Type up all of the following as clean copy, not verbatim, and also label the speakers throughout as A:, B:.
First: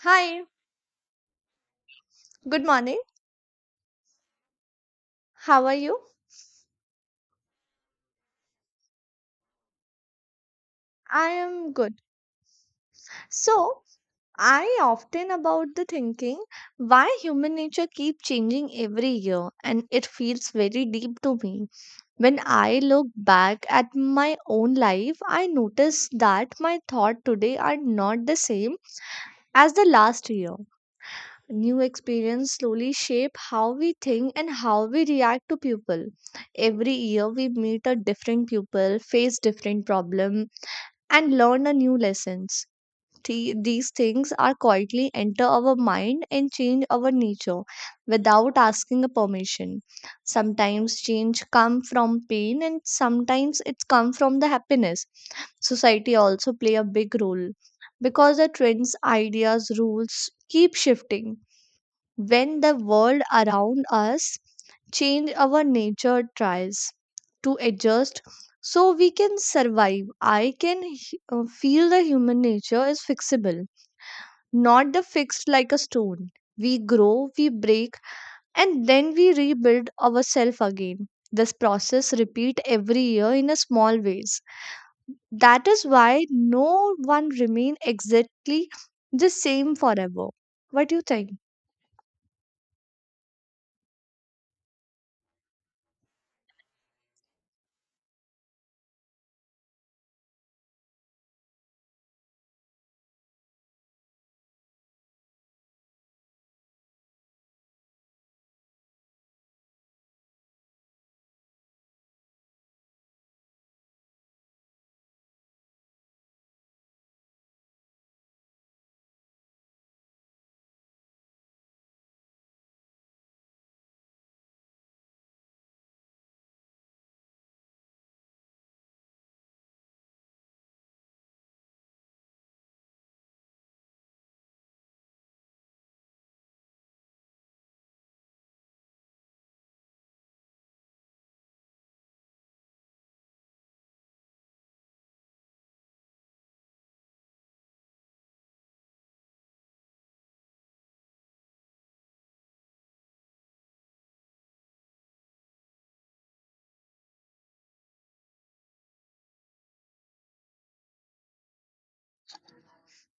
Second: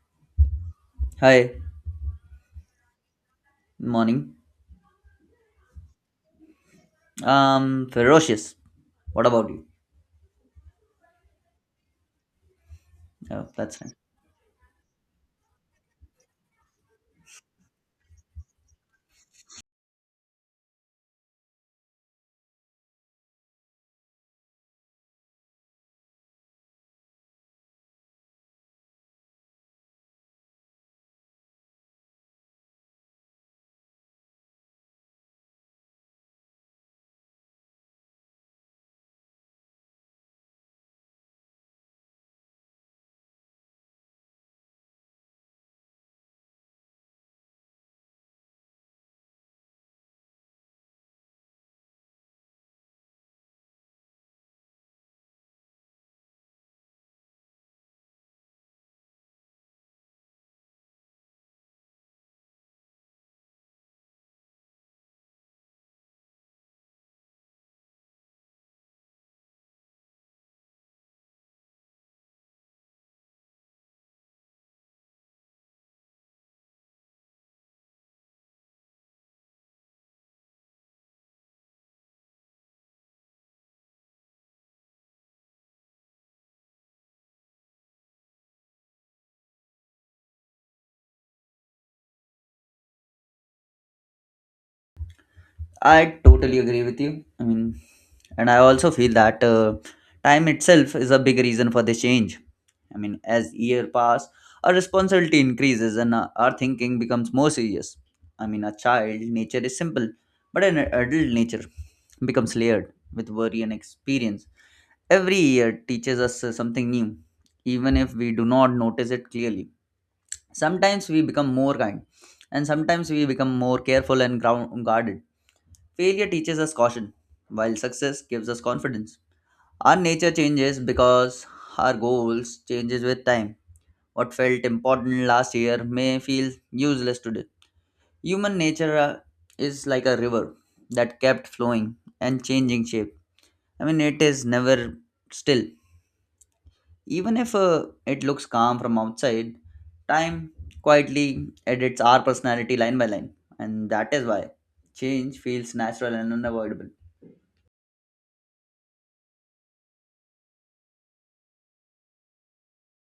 A: Hi,
B: Hi,
A: good morning.
B: morning.
A: How are you?
B: Ferocious. What about you?
A: I am good.
B: Oh, that's
A: So,
B: fine.
A: I often about the thinking why human nature keep changing every year and it feels very deep to me. When I look back at my own life, I notice that my thought today are not the same as the last year. New experience slowly shape how we think and how we react to people. Every year we meet a different people, face different problem and learn a new lessons. These things are quietly enter our mind and change our nature without asking a permission. Sometimes change come from pain and sometimes it's come from the happiness. Society also play a big role because the trends, ideas, rules keep shifting when the world around us change our nature tries to adjust so we can survive. I can feel the human nature is fixable, not the fixed like a stone. We grow, we break, and then we rebuild ourselves again. This process repeat every year in a small ways. That is why no one remain exactly the same forever. What do you think?
B: I totally agree with you. I mean, and I also feel that time itself is a big reason for this change. I mean, as year pass, our responsibility increases and our thinking becomes more serious. I mean, a child nature is simple, but an adult nature becomes layered with worry and experience. Every year teaches us something new, even if we do not notice it clearly. Sometimes we become more kind, and sometimes we become more careful and guarded. Failure teaches us caution, while success gives us confidence. Our nature changes because our goals changes with time. What felt important last year may feel useless today. Human nature is like a river that kept flowing and changing shape. I mean, it is never still. Even if it looks calm from outside, time quietly edits our personality line by line, and that is why change feels natural and unavoidable.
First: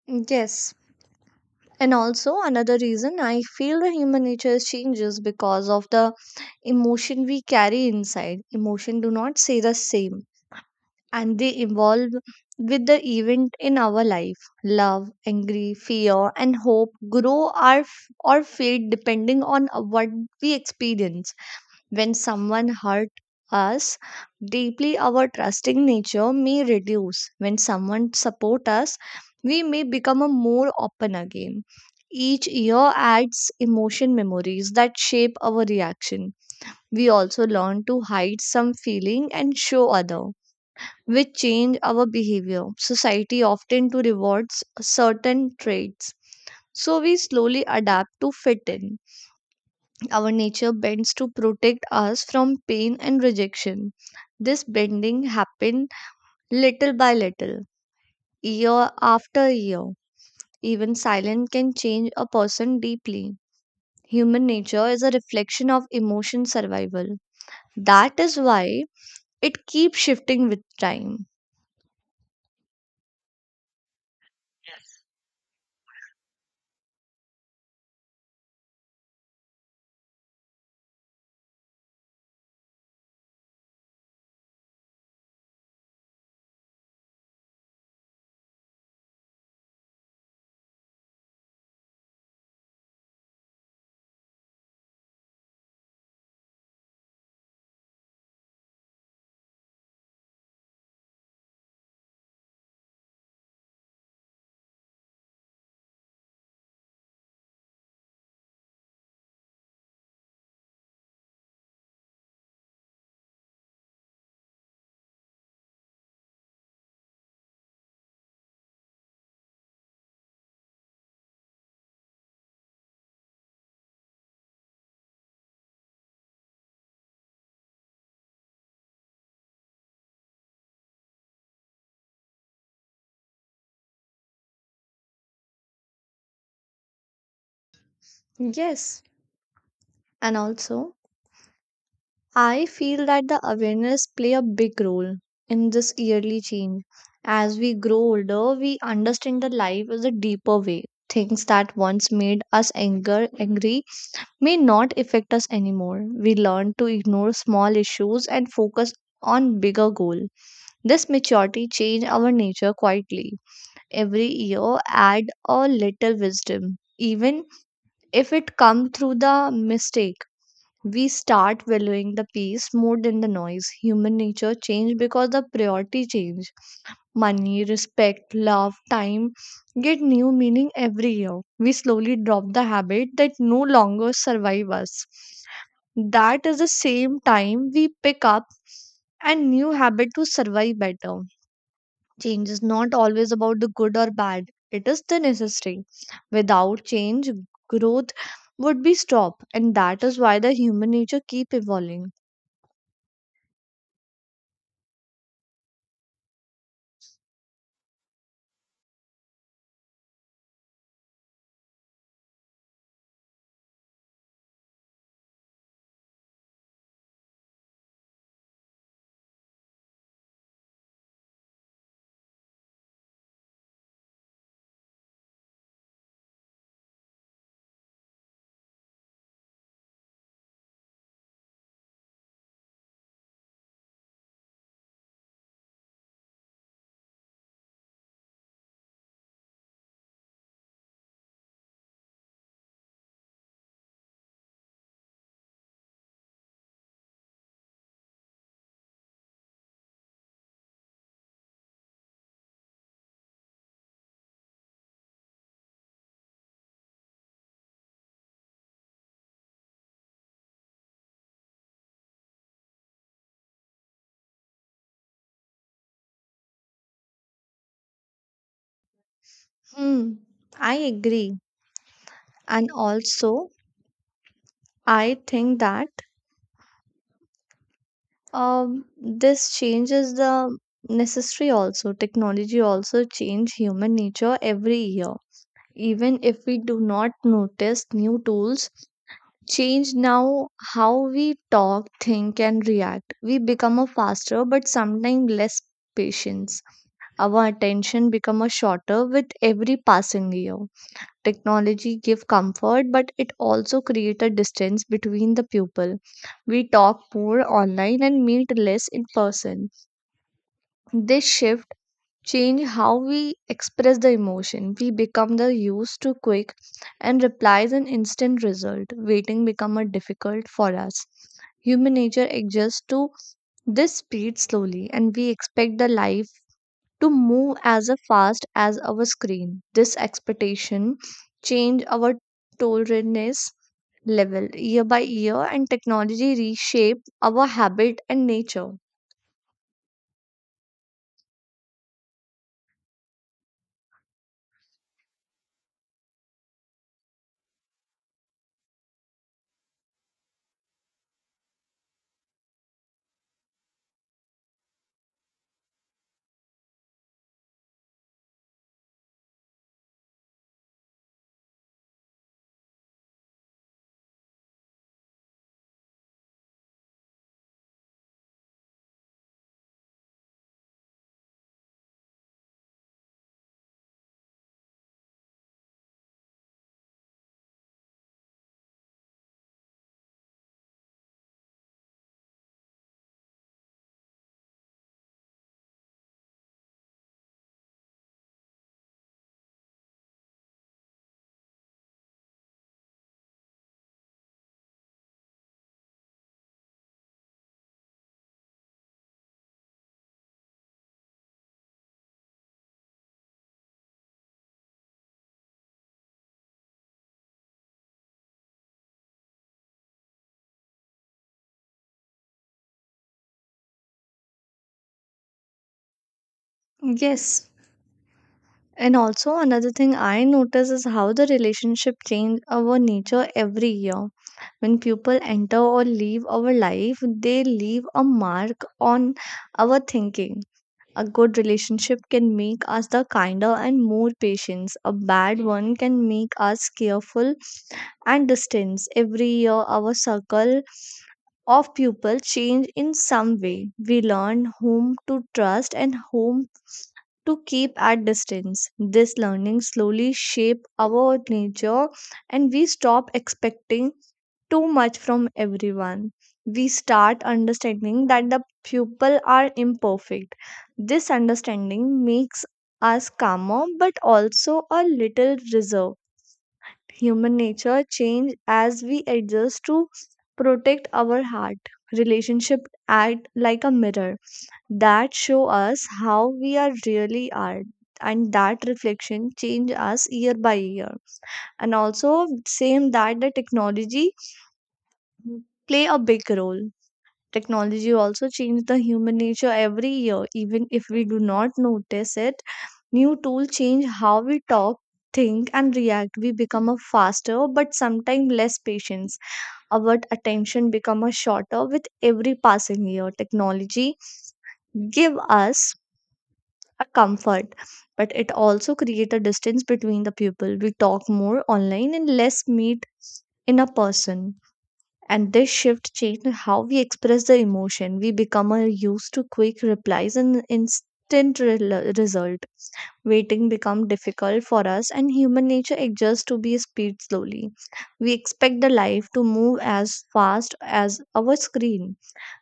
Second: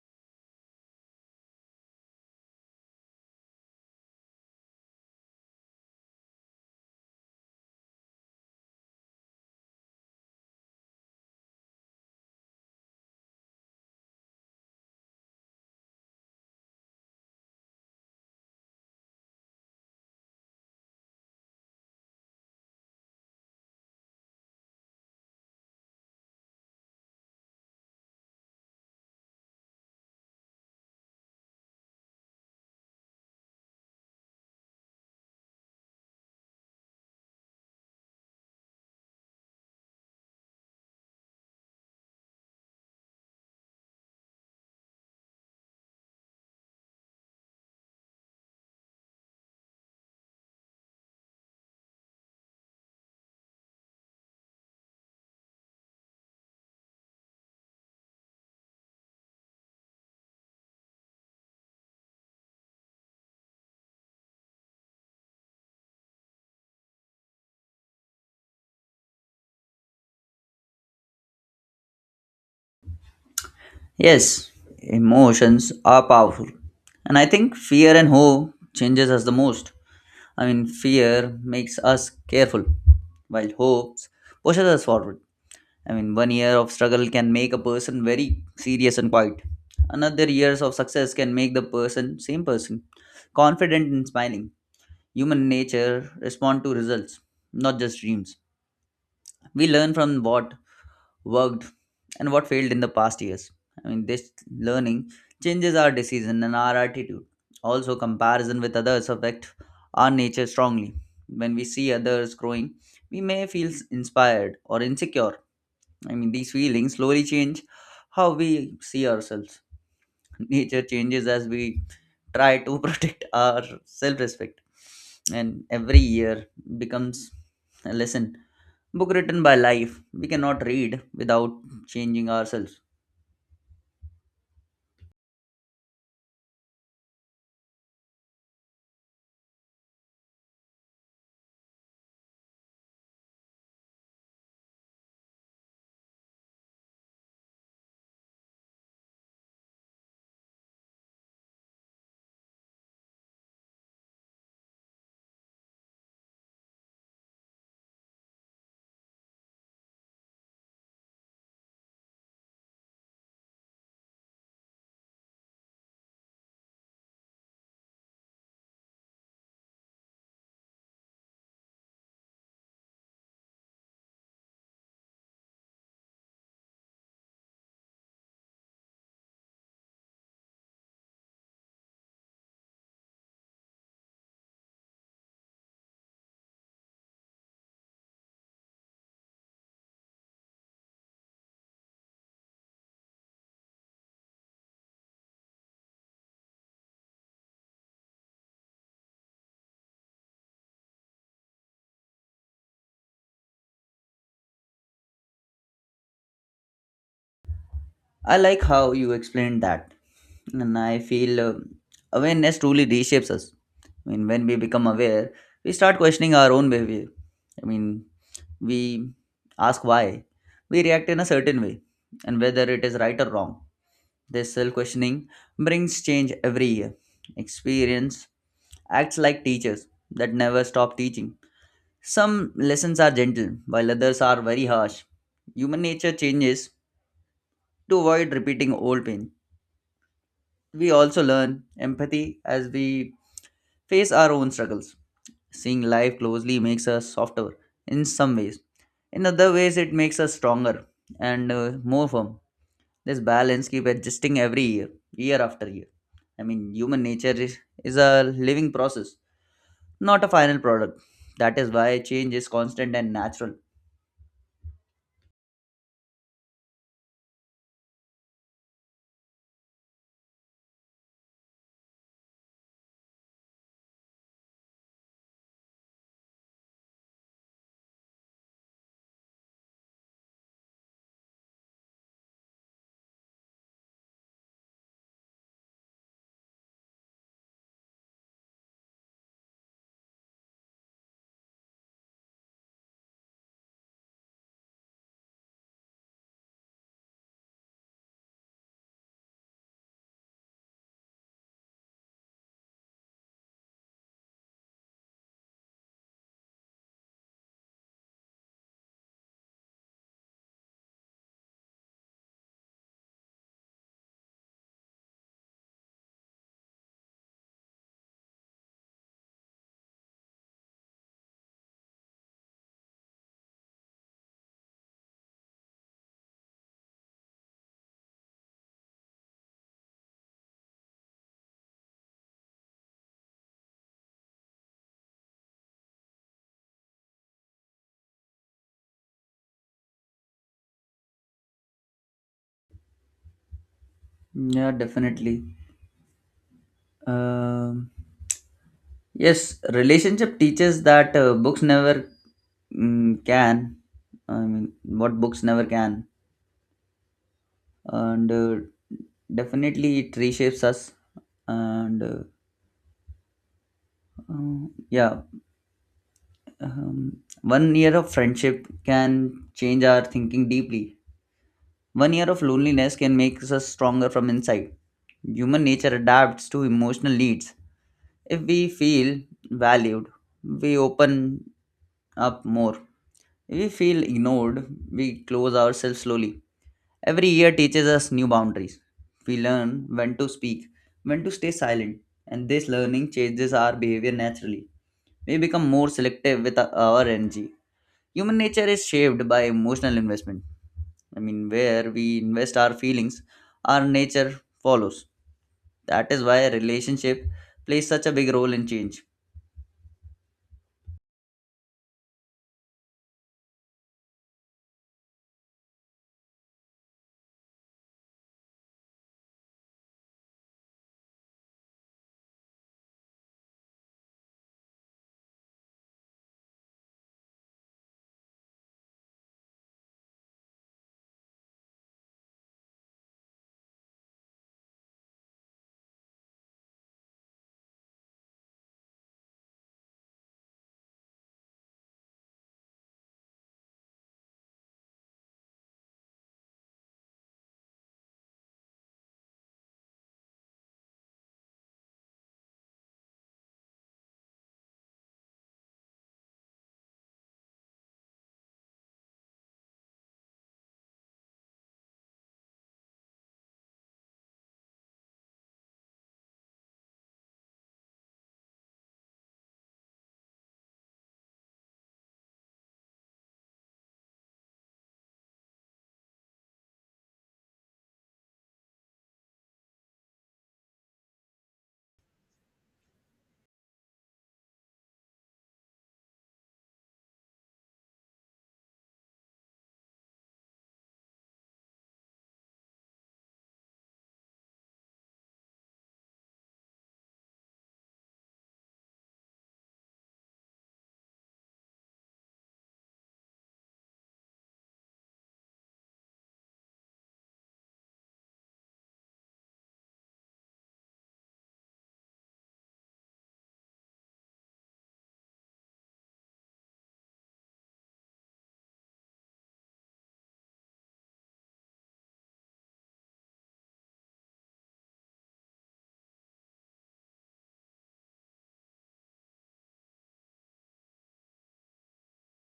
A: Yes, and also another reason I feel the human nature is changes because of the emotion we carry inside. Emotion do not stay the same and they evolve with the event in our life. Love, angry, fear, and hope grow our f- or fade depending on what we experience. When someone hurt us deeply, our trusting nature may reduce. When someone support us, we may become a more open again. Each year adds emotion memories that shape our reaction. We also learn to hide some feeling and show other, which change our behavior. Society often to rewards certain traits, so we slowly adapt to fit in. Our nature bends to protect us from pain and rejection. This bending happened little by little, year after year. Even silence can change a person deeply. Human nature is a reflection of emotion survival. That is why it keeps shifting with time.
B: Yes, emotions are powerful, and I think fear and hope changes us the most. I mean, fear makes us careful, while hopes pushes us forward. I mean, one year of struggle can make a person very serious and quiet. Another years of success can make the person same person confident and smiling. Human nature respond to results, not just dreams. We learn from what worked and what failed in the past years. I mean, this learning changes our decision and our attitude. Also, comparison with others affect our nature strongly. When we see others growing, we may feel inspired or insecure. I mean, these feelings slowly change how we see ourselves. Nature changes as we try to protect our self respect, and every year becomes a lesson. Book written by life, we cannot read without changing ourselves.
A: Yes, and also, I feel that the awareness play a big role in this yearly change. As we grow older, we understand that life is a deeper way. Things that once made us anger angry may not affect us anymore. We learn to ignore small issues and focus on bigger goal. This maturity change our nature quietly. Every year add a little wisdom, even if it come through the mistake. We start valuing the peace more than the noise. Human nature change because the priority change. Money, respect, love, time get new meaning every year. We slowly drop the habit that no longer survive us. That is the same time we pick up a new habit to survive better. Change is not always about the good or bad, it is the necessary. Without change, growth would be stopped, and that is why the human nature keep evolving.
B: I like how you explained that, and I feel awareness truly reshapes us. I mean, when we become aware, we start questioning our own behavior. I mean, we ask why. We react in a certain way, and whether it is right or wrong. This self questioning brings change every year. Experience acts like teachers that never stop teaching. Some lessons are gentle, while others are very harsh. Human nature changes to avoid repeating old pain. We also learn empathy as we face our own struggles. Seeing life closely makes us softer in some ways. In other ways, it makes us stronger and more firm. This balance keep adjusting every year, year after year. I mean, human nature is a living process, not a final product. That is why change is constant and natural.
A: Hmm, I agree. And also, I think that this change is the necessary also. Technology also change human nature every year. Even if we do not notice, new tools change now how we talk, think, and react. We become a faster, but sometimes less patience. Our attention become a shorter with every passing year. Technology give comfort, but it also create a distance between the people. We talk more online and meet less in person. This shift change how we express the emotion. We become the used to quick and replies an instant result. Waiting become a difficult for us. Human nature adjusts to this speed slowly and we expect the life to move as a fast as our screen. This expectation change our tolerance level year by year and technology reshape our habit and nature.
B: Yeah, definitely. Um yes, relationship teaches that books never can. I mean, what books never can and definitely it reshapes us and yeah. One year of friendship can change our thinking deeply. One year of loneliness can make us stronger from inside. Human nature adapts to emotional needs. If we feel valued, we open up more. If we feel ignored, we close ourselves slowly. Every year teaches us new boundaries. We learn when to speak, when to stay silent, and this learning changes our behavior naturally. We become more selective with our energy. Human nature is shaped by emotional investment. I mean, where we invest our feelings, our nature follows. That is why a relationship plays such a big role in change.
A: Yes, and also another thing I notice is how the relationship change our nature every year. When people enter or leave our life, they leave a mark on our thinking. A good relationship can make us the kinder and more patient. A bad one can make us careful and distant. Every year our circle of people change in some way. We learn whom to trust and whom to keep at distance. This learning slowly shape our nature and we stop expecting too much from everyone. We start understanding that the people are imperfect. This understanding makes us calmer but also a little reserved. Human nature change as we adjust to protect our heart. Relationship act like a mirror that show us how we are really are, and that reflection change us year by year. And also same that the technology play a big role. Technology also change the human nature every year, even if we do not notice it. New tool change how we talk, think, and react. We become a faster but sometimes less patience. Our attention become a shorter with every passing year. Technology give us a comfort, but it also creates a distance between the people. We talk more online and less meet in a person. And this shift changed how we express the emotion. We become used to quick replies and instant result. Waiting become difficult for us, and human nature adjusts to be speed slowly. We expect the life to move as fast as our screen.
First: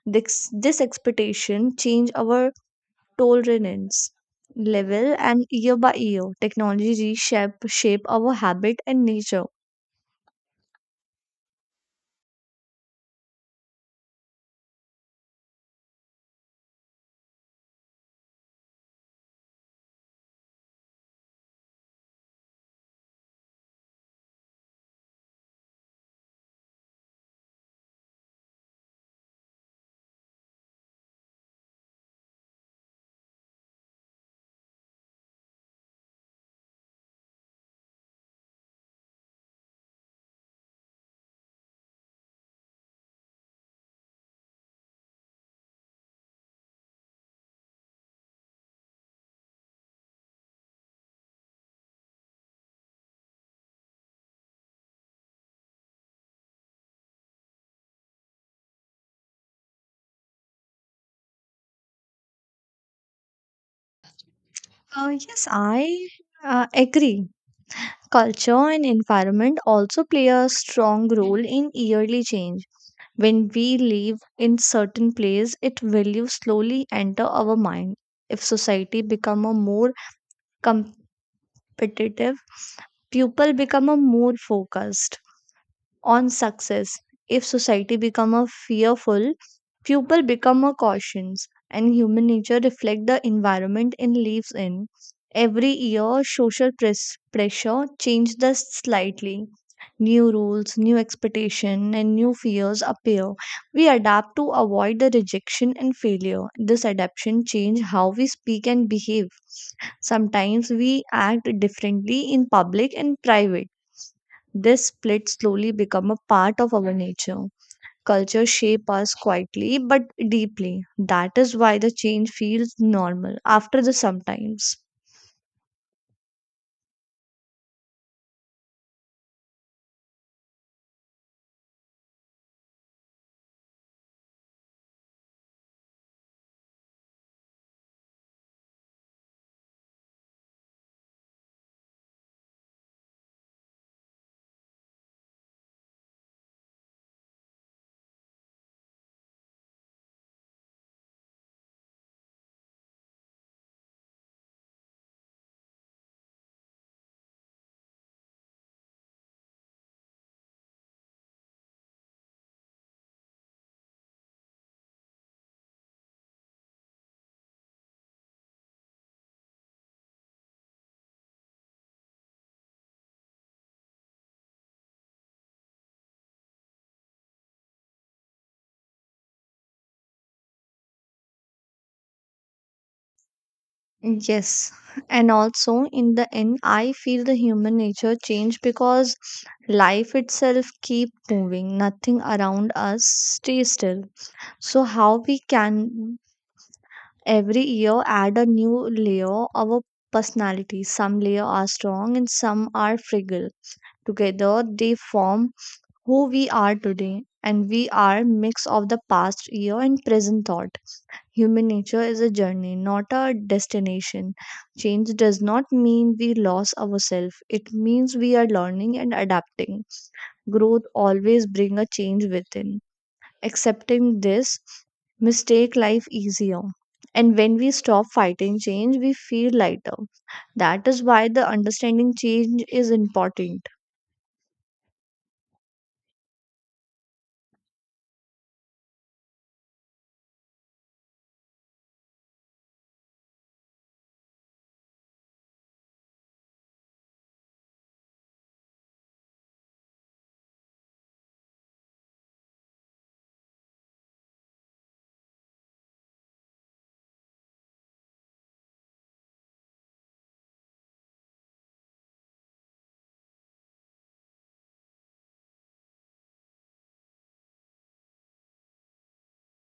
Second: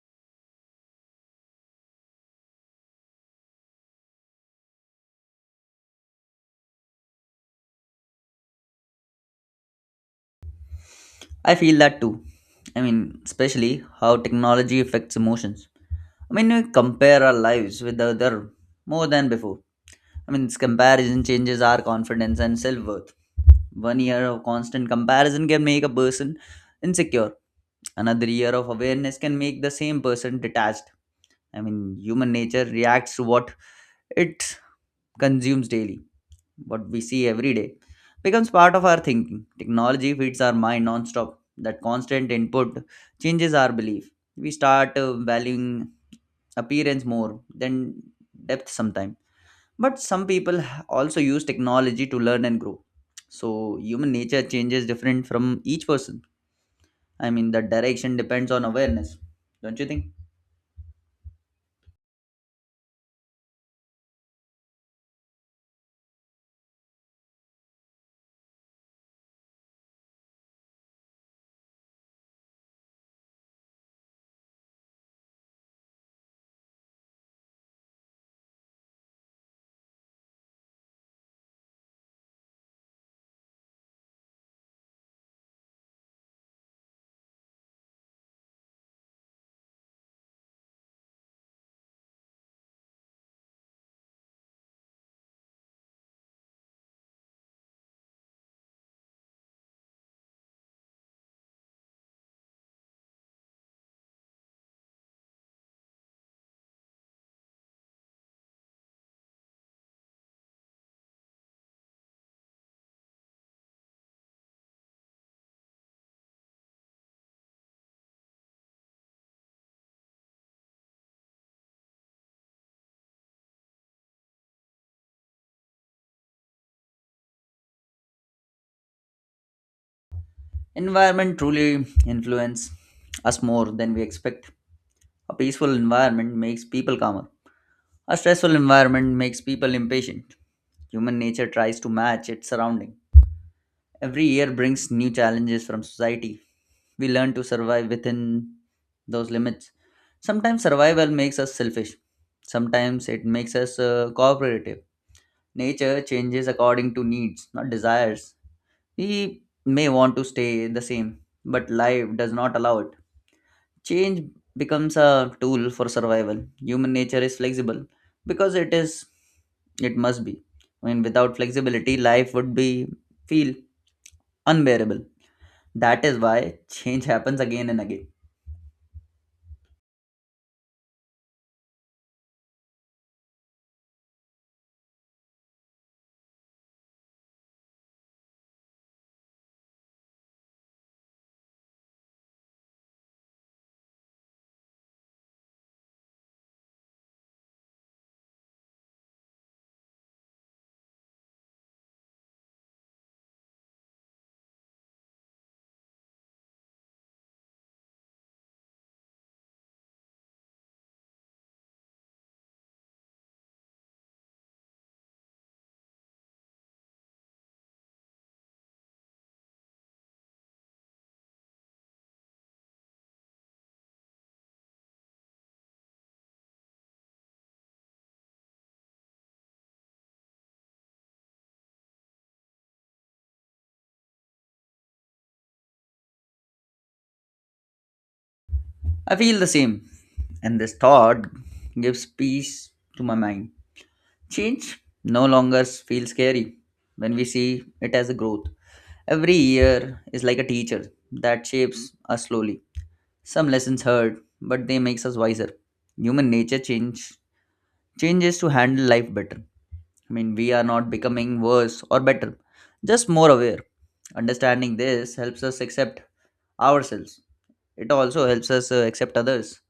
A: This expectation change our tolerance level, and year by year technology reshape shape our habit and nature.
B: I feel that too. I mean, especially how technology affects emotions. I mean, we compare our lives with the other more than before. I mean, this comparison changes our confidence and self worth. One year of constant comparison can make a person insecure. Another year of awareness can make the same person detached. I mean, human nature reacts to what it consumes daily. What we see every day becomes part of our thinking. Technology feeds our mind non-stop. That constant input changes our belief. We start valuing appearance more than depth sometimes, but some people also use technology to learn and grow. So human nature changes different from each person. I mean, the direction depends on awareness, don't you think?
A: Yes, I agree. Culture and environment also play a strong role in yearly change. When we live in certain place it values slowly enter our mind. If society become a more competitive, people become a more focused on success. If society become a fearful, people become a cautious, and human nature reflect the environment it lives in. Every year, social pressure changes the slightly. New rules, new expectation, and new fears appear. We adapt to avoid the rejection and failure. This adaptation change how we speak and behave. Sometimes we act differently in public and private. This split slowly become a part of our nature. Culture shape us quietly but deeply. That is why the change feels normal after the sometimes.
B: Environment truly influence us more than we expect. A peaceful environment makes people calmer. A stressful environment makes people impatient. Human nature tries to match its surrounding. Every year brings new challenges from society. We learn to survive within those limits. Sometimes survival makes us selfish. Sometimes it makes us cooperative. Nature changes according to needs, not desires. We may want to stay the same, but life does not allow it. Change becomes a tool for survival. Human nature is flexible because it must be. I mean, without flexibility life would be feel unbearable. That is why change happens again and again.
A: Yes, and also in the end, I feel the human nature change because life itself keep moving. Nothing around us stay still. So how we can every year add a new layer of our personality. Some layer are strong and some are fragile. Together, they form who we are today, and we are mix of the past year and present thought. Human nature is a journey, not a destination. Change does not mean we lost ourselves. It means we are learning and adapting. Growth always bring a change within. Accepting this mistake life easier. And when we stop fighting change, we feel lighter. That is why the understanding change is important.
B: I feel the same, and this thought gives peace to my mind. Change no longer feels scary when we see it as a growth. Every year is like a teacher that shapes us slowly. Some lessons hurt, but they makes us wiser. Human nature changes to handle life better. I mean, we are not becoming worse or better, just more aware. Understanding this helps us accept ourselves. It also helps us accept others.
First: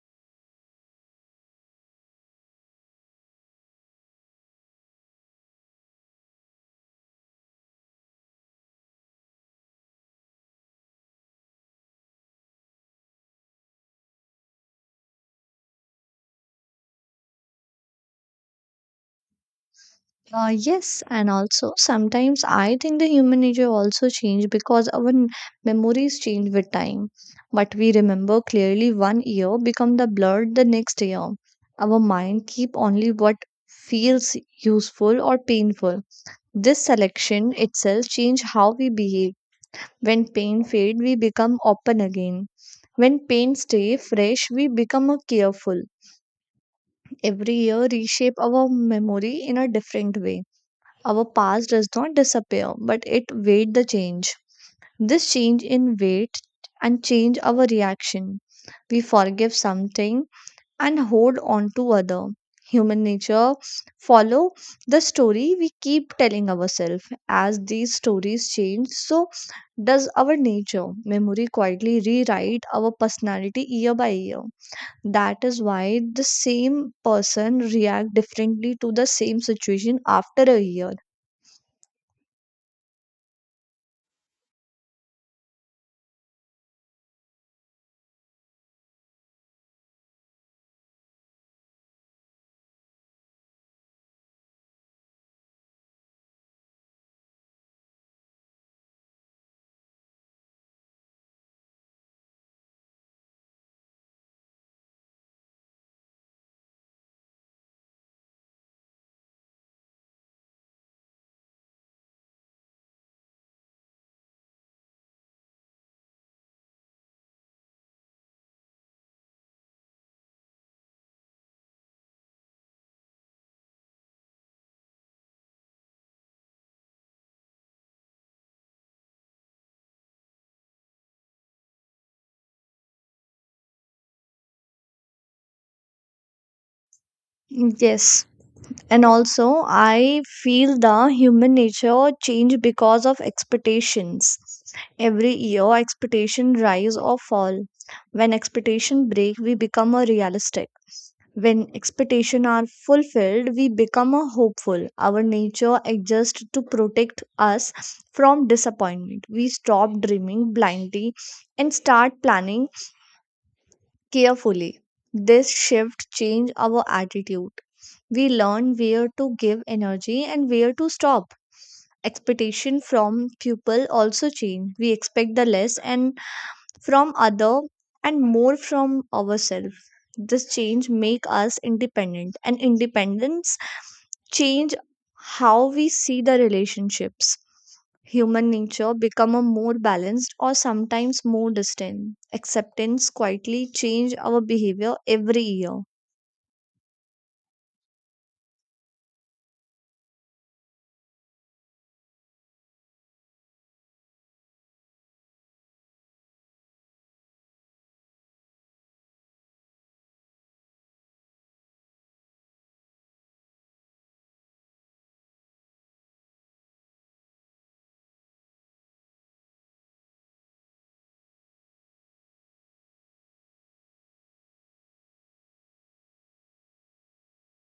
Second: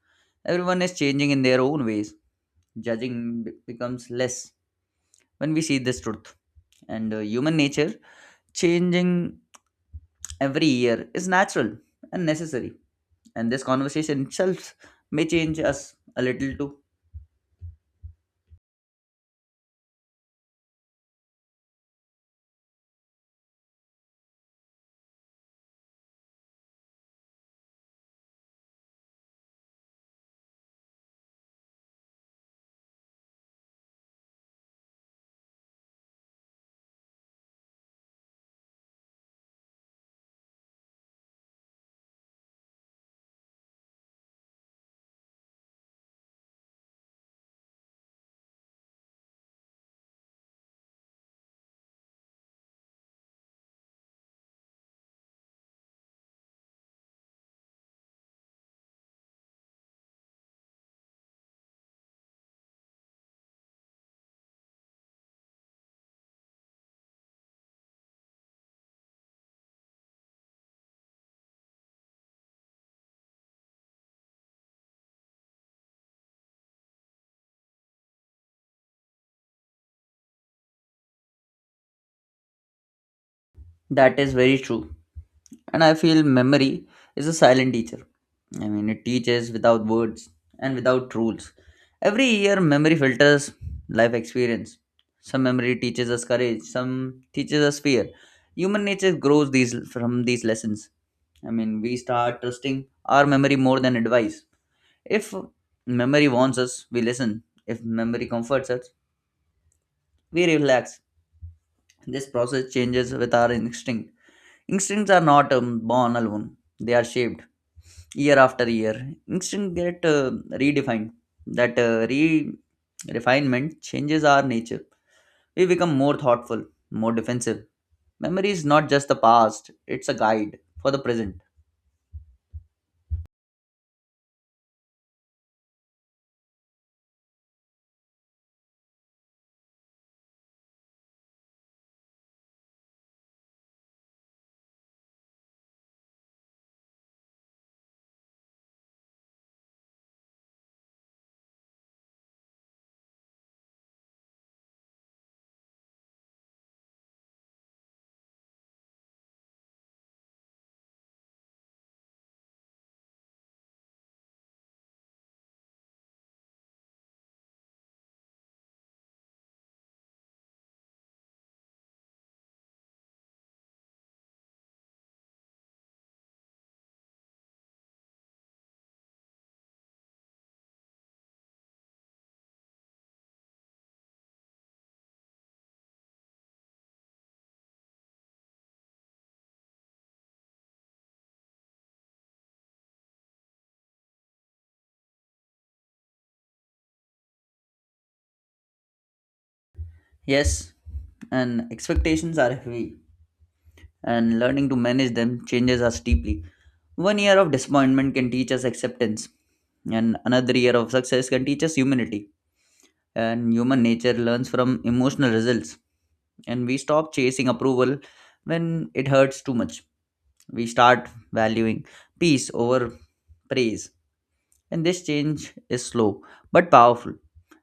B: Everyone is changing in their own ways. Judging becomes less when we see this truth, and human nature changing every year is natural and necessary, and this conversation itself may change us a little too.
A: Yes, and also sometimes I think the human nature also change because memories change with time. But we remember clearly one year become the blurred the next year. Our mind keep only what feels useful or painful. This selection itself change how we behave. When pain fade, we become open again. When pain stay fresh, we become careful. Every year reshape our memory in a different way. Our past does not disappear, but it weight the change. This change in weight and change our reaction. We forgive something and hold on to other. Human nature follow the story we keep telling ourselves. As these stories change, so does our nature. Memory quietly rewrite our personality year by year. That is why the same person react differently to the same situation after a year.
B: That is very true. And I feel memory is a silent teacher. I mean, it teaches without words and without rules. Every year, memory filters life experience. Some memory teaches us courage, some teaches us fear. Human nature grows these from these lessons. I mean, we start trusting our memory more than advice. If memory warns us, we listen. If memory comforts us, we relax. This process changes with our instinct. Instincts are not born alone, they are shaped year after year. Instinct get redefined. That uh, re refinement changes our nature. We become more thoughtful, more defensive. Memory is not just the past, it's a guide for the present.
A: Yes, and also I feel the human nature change because of expectations. Every year, expectation rise or fall. When expectation break, we become a realistic. When expectation are fulfilled, we become a hopeful. Our nature adjusts to protect us from disappointment. We stop dreaming blindly and start planning carefully. This shift changed our attitude. We learn where to give energy and where to stop. Expectation from people also change. We expect the less and from other and more from ourselves. This change make us independent, and independence change how we see the relationships. Human nature become a more balanced or sometimes more distant. Acceptance quietly change our behavior every year.
B: Yes, and expectations are heavy, and learning to manage them changes us deeply. One year of disappointment can teach us acceptance, and another year of success can teach us humility, and human nature learns from emotional results, and we stop chasing approval when it hurts too much. We start valuing peace over praise. And this change is slow but powerful.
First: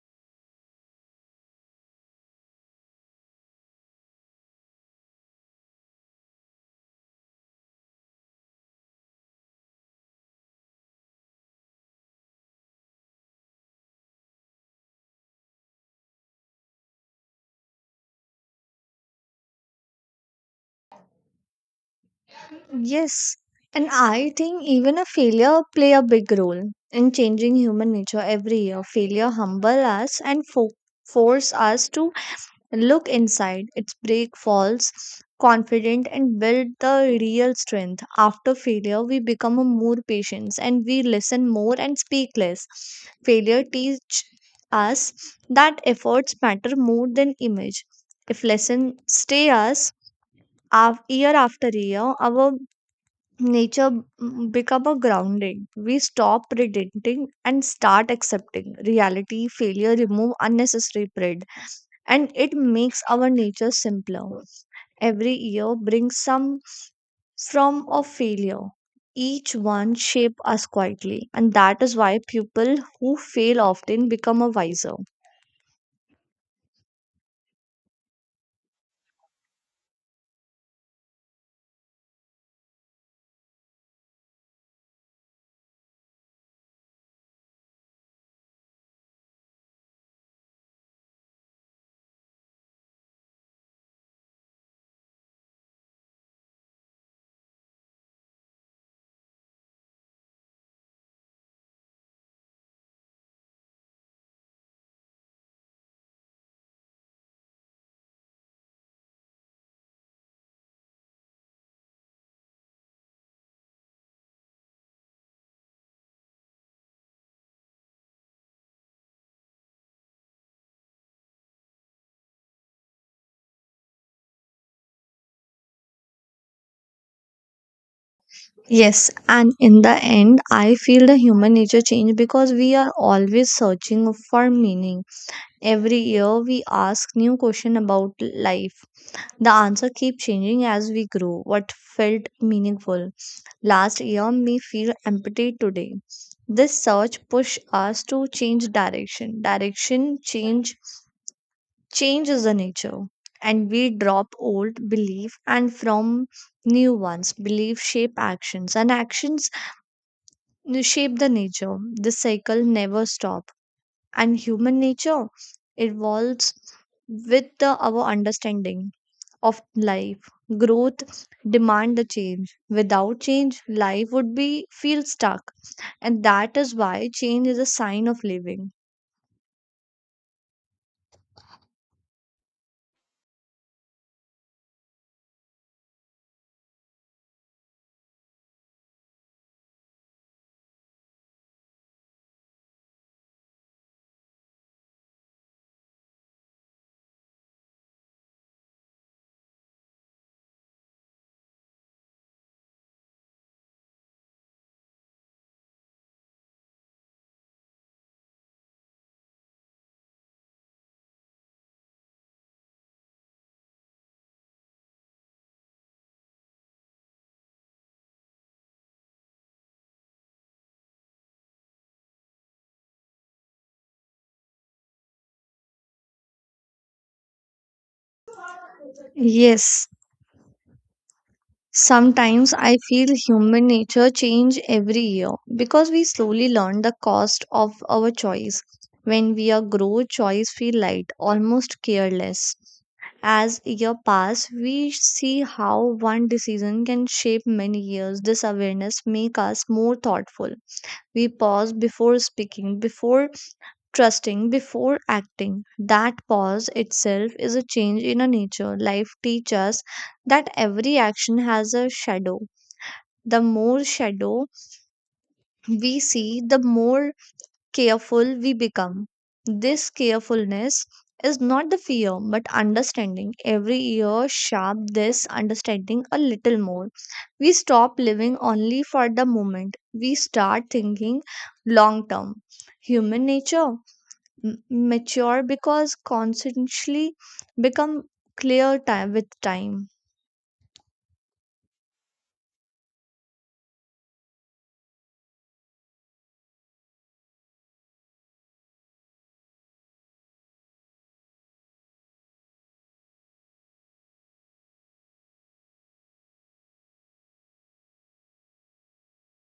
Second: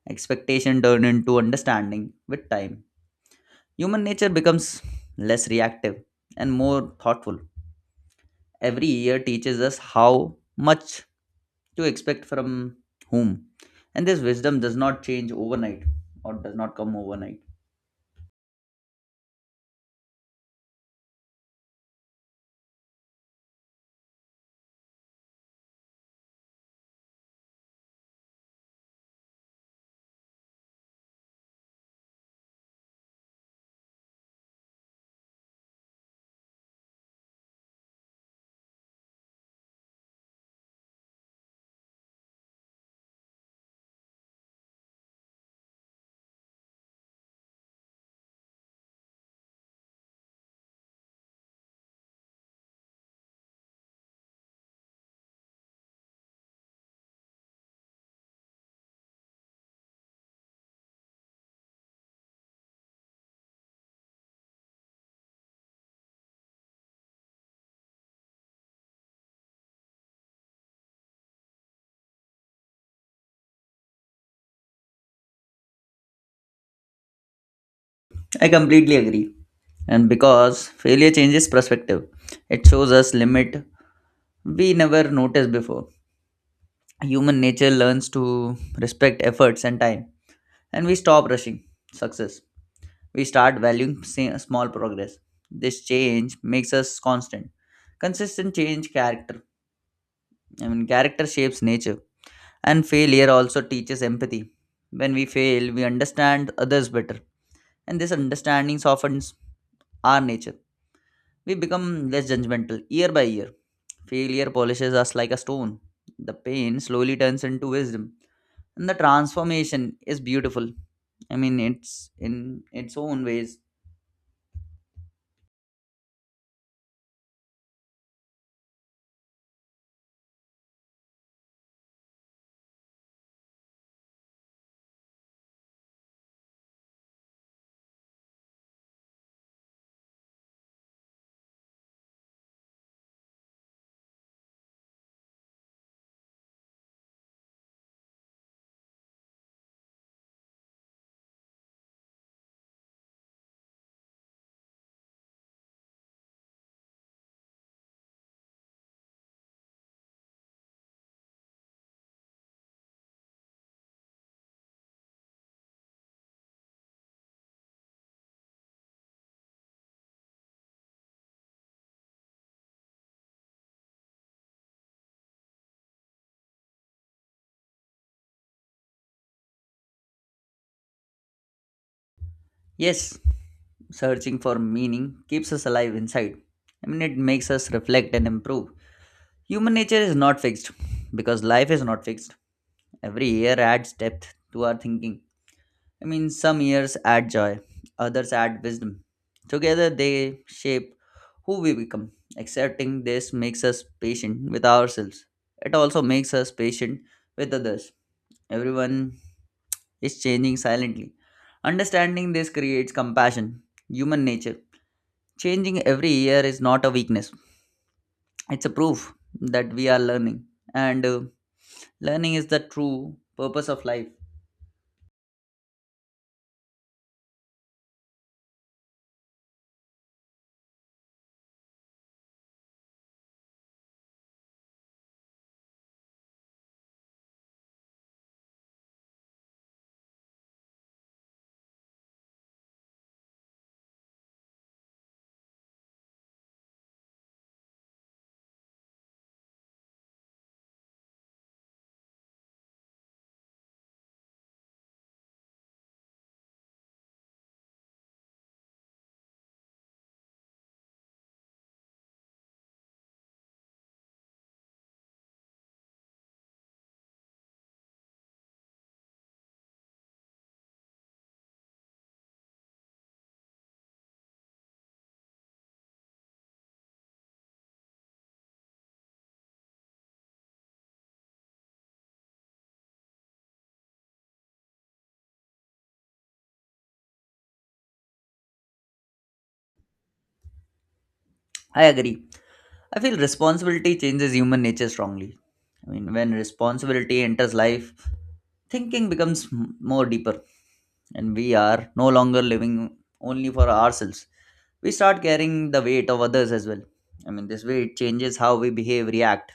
B: Expectation turn into understanding with time. Human nature becomes less reactive and more thoughtful. Every year teaches us how much to expect from whom. And this wisdom does not change overnight, or does not come overnight.
A: Yes, and I think even a failure play a big role in changing human nature every year. Failure humble us and force us to look inside. Its break falls confident and build the real strength. After failure, we become a more patient and we listen more and speak less. Failure teach us that efforts matter more than image. If lesson stay us year after year, our nature become a grounding. We stop pretending and start accepting reality. Failure remove unnecessary pride and it makes our nature simpler. Every year brings some form of failure. Each one shape us quietly, and that is why people who fail often become a wiser.
B: I completely agree. And because failure changes perspective, it shows us limit we never noticed before. Human nature learns to respect efforts and time, and we stop rushing success. We start valuing small progress. This change makes us constant. Consistent change character. I mean, character shapes nature, and failure also teaches empathy. When we fail, we understand others better, and this understanding softens our nature. We become less judgmental year by year. Failure polishes us like a stone. The pain slowly turns into wisdom. And the transformation is beautiful. I mean, it's in its own ways.
A: Yes, and in the end, I feel the human nature change because we are always searching for meaning. Every year, we ask new question about life. The answer keep changing as we grow. What felt meaningful last year may feel empty today. This search push us to change direction. Direction change is the nature. And we drop old belief and from new ones. Belief shape actions and actions shape the nature. This cycle never stop. And human nature evolves with our understanding of life. Growth demand the change. Without change, life would be feel stuck. And that is why change is a sign of living.
B: Yes, searching for meaning keeps us alive inside. I mean, it makes us reflect and improve. Human nature is not fixed because life is not fixed. Every year adds depth to our thinking. I mean, some years add joy, others add wisdom. Together they shape who we become. Accepting this makes us patient with ourselves. It also makes us patient with others. Everyone is changing silently. Understanding this creates compassion, human nature. Changing every year is not a weakness, it's a proof that we are learning. And learning is the true purpose of life.
A: Yes. Sometimes I feel human nature change every year because we slowly learn the cost of our choice. When we are grow, choice feel light, almost careless. As year pass, we see how one decision can shape many years. This awareness make us more thoughtful. We pause before speaking, before trusting, before acting. That pause itself is a change in a nature. Life teaches us that every action has a shadow. The more shadow we see, the more careful we become. This carefulness is not the fear but understanding. Every year, sharp this understanding a little more. We stop living only for the moment, we start thinking long term. Human nature m- mature because constantly become clear time with time.
B: I agree. I feel responsibility changes human nature strongly. I mean, when responsibility enters life, thinking becomes more deeper, and we are no longer living only for ourselves. We start carrying the weight of others as well. I mean, this way it changes how we behave, react,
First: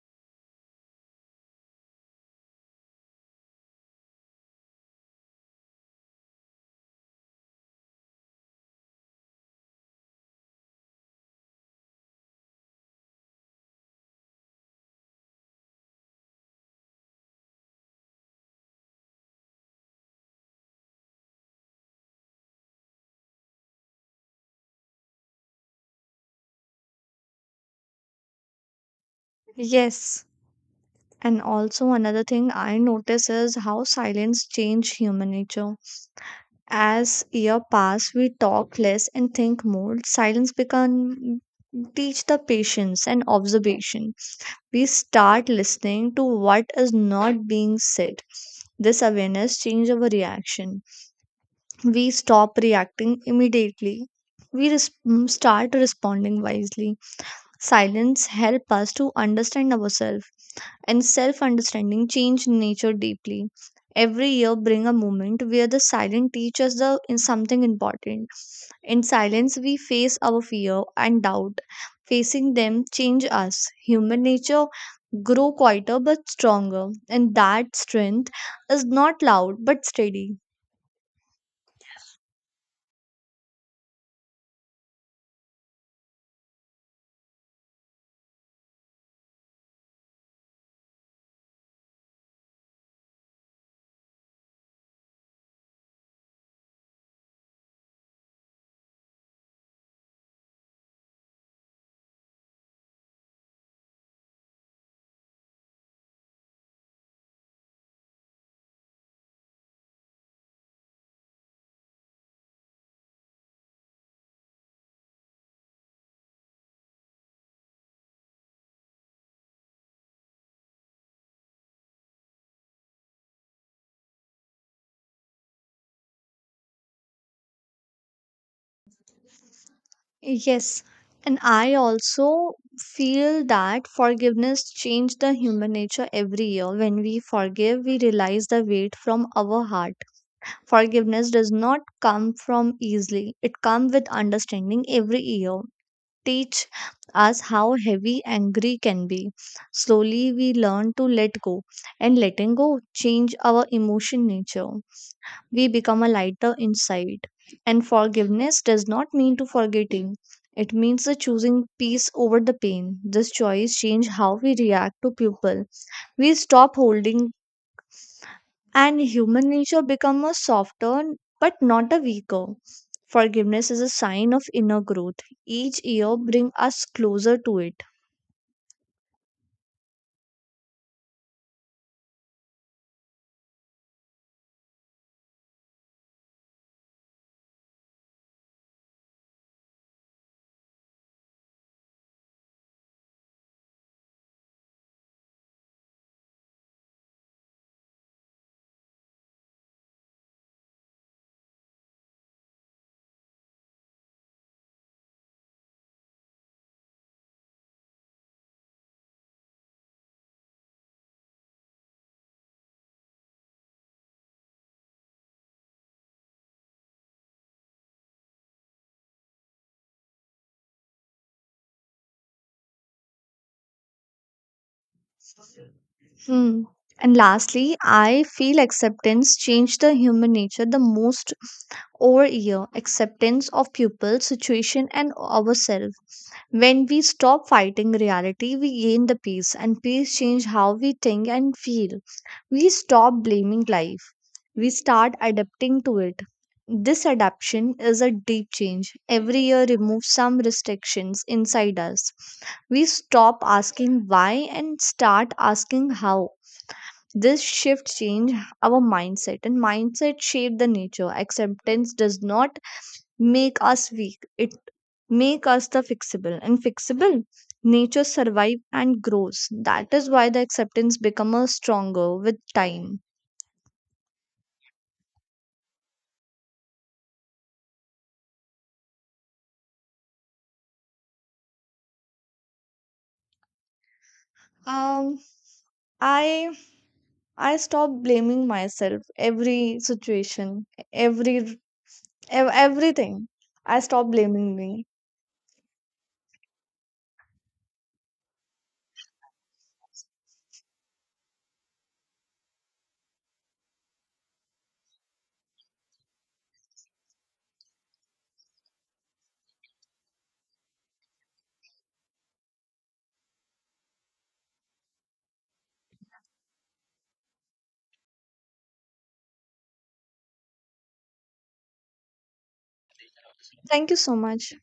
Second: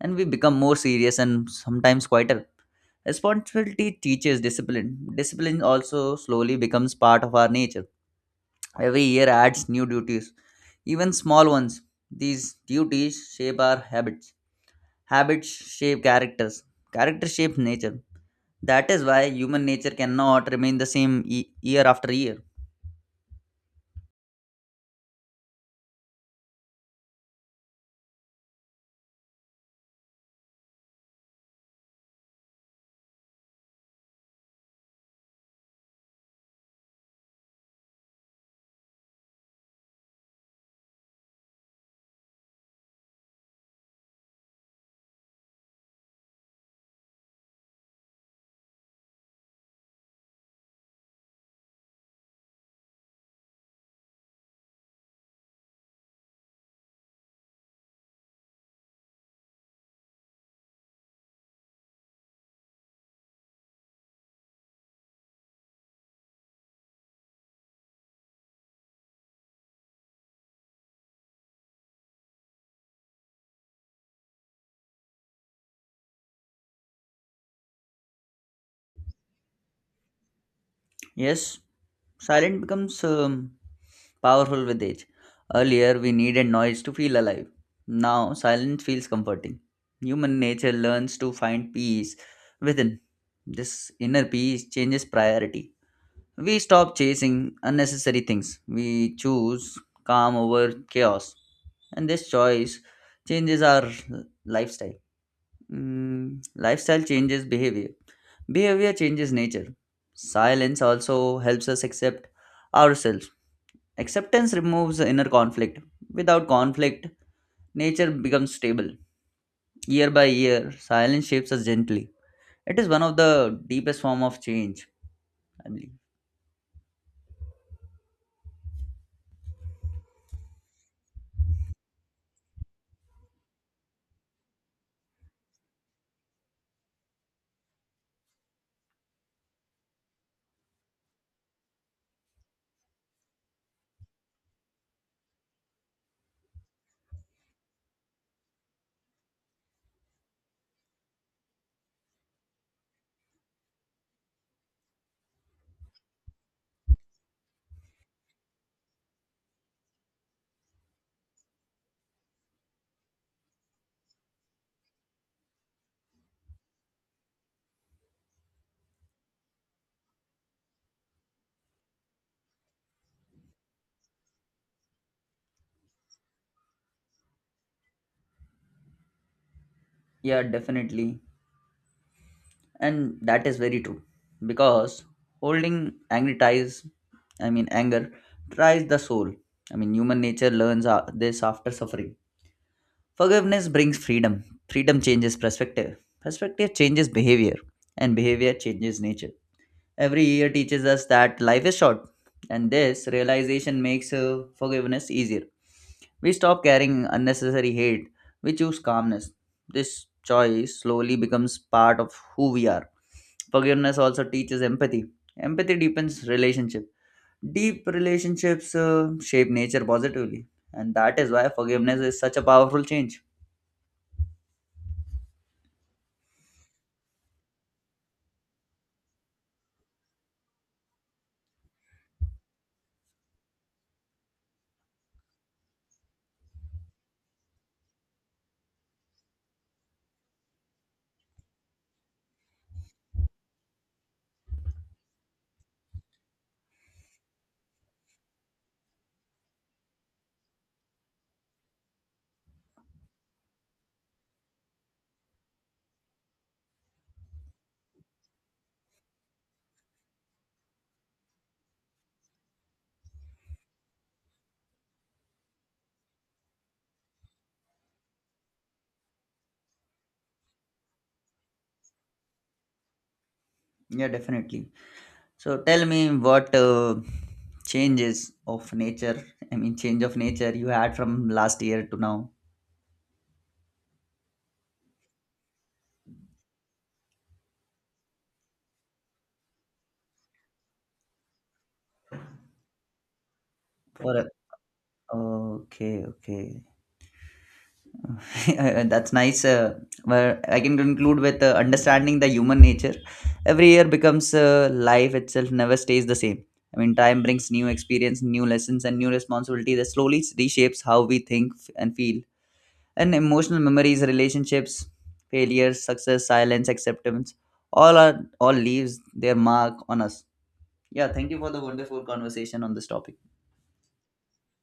B: and we become more serious and sometimes quieter. Responsibility teaches discipline. Discipline also slowly becomes part of our nature. Every year adds new duties, even small ones. These duties shape our habits. Habits shape characters. Character shapes nature. That is why human nature cannot remain the same year after year.
A: Yes, and also another thing I notice is how silence change human nature. As year pass, we talk less and think more. Silence become teach the patience and observation. We start listening to what is not being said. This awareness change our reaction. We stop reacting immediately. Start responding wisely. Silence help us to understand ourselves and self-understanding change nature deeply. Every year bring a moment where the silent teaches the in something important. In silence, we face our fear and doubt. Facing them change us. Human nature grow quieter but stronger, and that strength is not loud but steady.
B: Yes, silence becomes powerful with age. Earlier, we needed noise to feel alive. Now, silence feels comforting. Human nature learns to find peace within. This inner peace changes priority. We stop chasing unnecessary things. We choose calm over chaos. And this choice changes our lifestyle. Lifestyle changes behavior. Behavior changes nature. Silence also helps us accept ourselves. Acceptance removes inner conflict. Without conflict, nature becomes stable. Year by year, silence shapes us gently. It is one of the deepest form of change, I believe.
A: Yes, and I also feel that forgiveness changed the human nature every year. When we forgive, we realize the weight from our heart. Forgiveness does not come from easily; it comes with understanding every year. Teach us how heavy angry can be. Slowly, we learn to let go, and letting go change our emotion nature. We become a lighter inside. And forgiveness does not mean to forgetting. It means the choosing peace over the pain. This choice change how we react to people. We stop holding, and human nature become a softer but not a weaker. Forgiveness is a sign of inner growth. Each year bring us closer to it.
B: Yeah, definitely. And that is very true. Because holding angry ties, I mean anger, tries the soul. I mean human nature learns this after suffering. Forgiveness brings freedom. Freedom changes perspective. Perspective changes behavior. And behavior changes nature. Every year teaches us that life is short. And this realization makes forgiveness easier. We stop carrying unnecessary hate. We choose calmness. This choice slowly becomes part of who we are. Forgiveness also teaches empathy. Empathy deepens relationship. Deep relationships shape nature positively. And that is why forgiveness is such a powerful change.
A: Hmm. And lastly, I feel acceptance changed the human nature the most over year. Acceptance of people, situation, and ourselves. When we stop fighting reality, we gain the peace, and peace change how we think and feel. We stop blaming life. We start adapting to it. This adaptation is a deep change. Every year removes some restrictions inside us. We stop asking why and start asking how this shift changed our mindset, and mindset shaped the nature. Acceptance does not make us weak; it make us the fixable. And fixable, nature survive and grows. That is why the acceptance become a stronger with time.
B: Yeah, definitely. So tell me what changes of nature, I mean, change of nature you had from last year to now.
A: Um, I I stopped blaming myself every situation, every everything. I stopped
B: For
A: blaming
B: a-
A: me.
B: okay, okay, that's nice. Where I can conclude with understanding the human nature. Every year becomes life itself never stays the same. I mean, time brings new experience, new lessons, and new responsibility that slowly reshapes how we think and feel. And emotional memories, relationships, failures, success, silence, acceptance, all leaves their mark on us. Yeah, thank you for the wonderful conversation on this topic.
A: Thank you so much.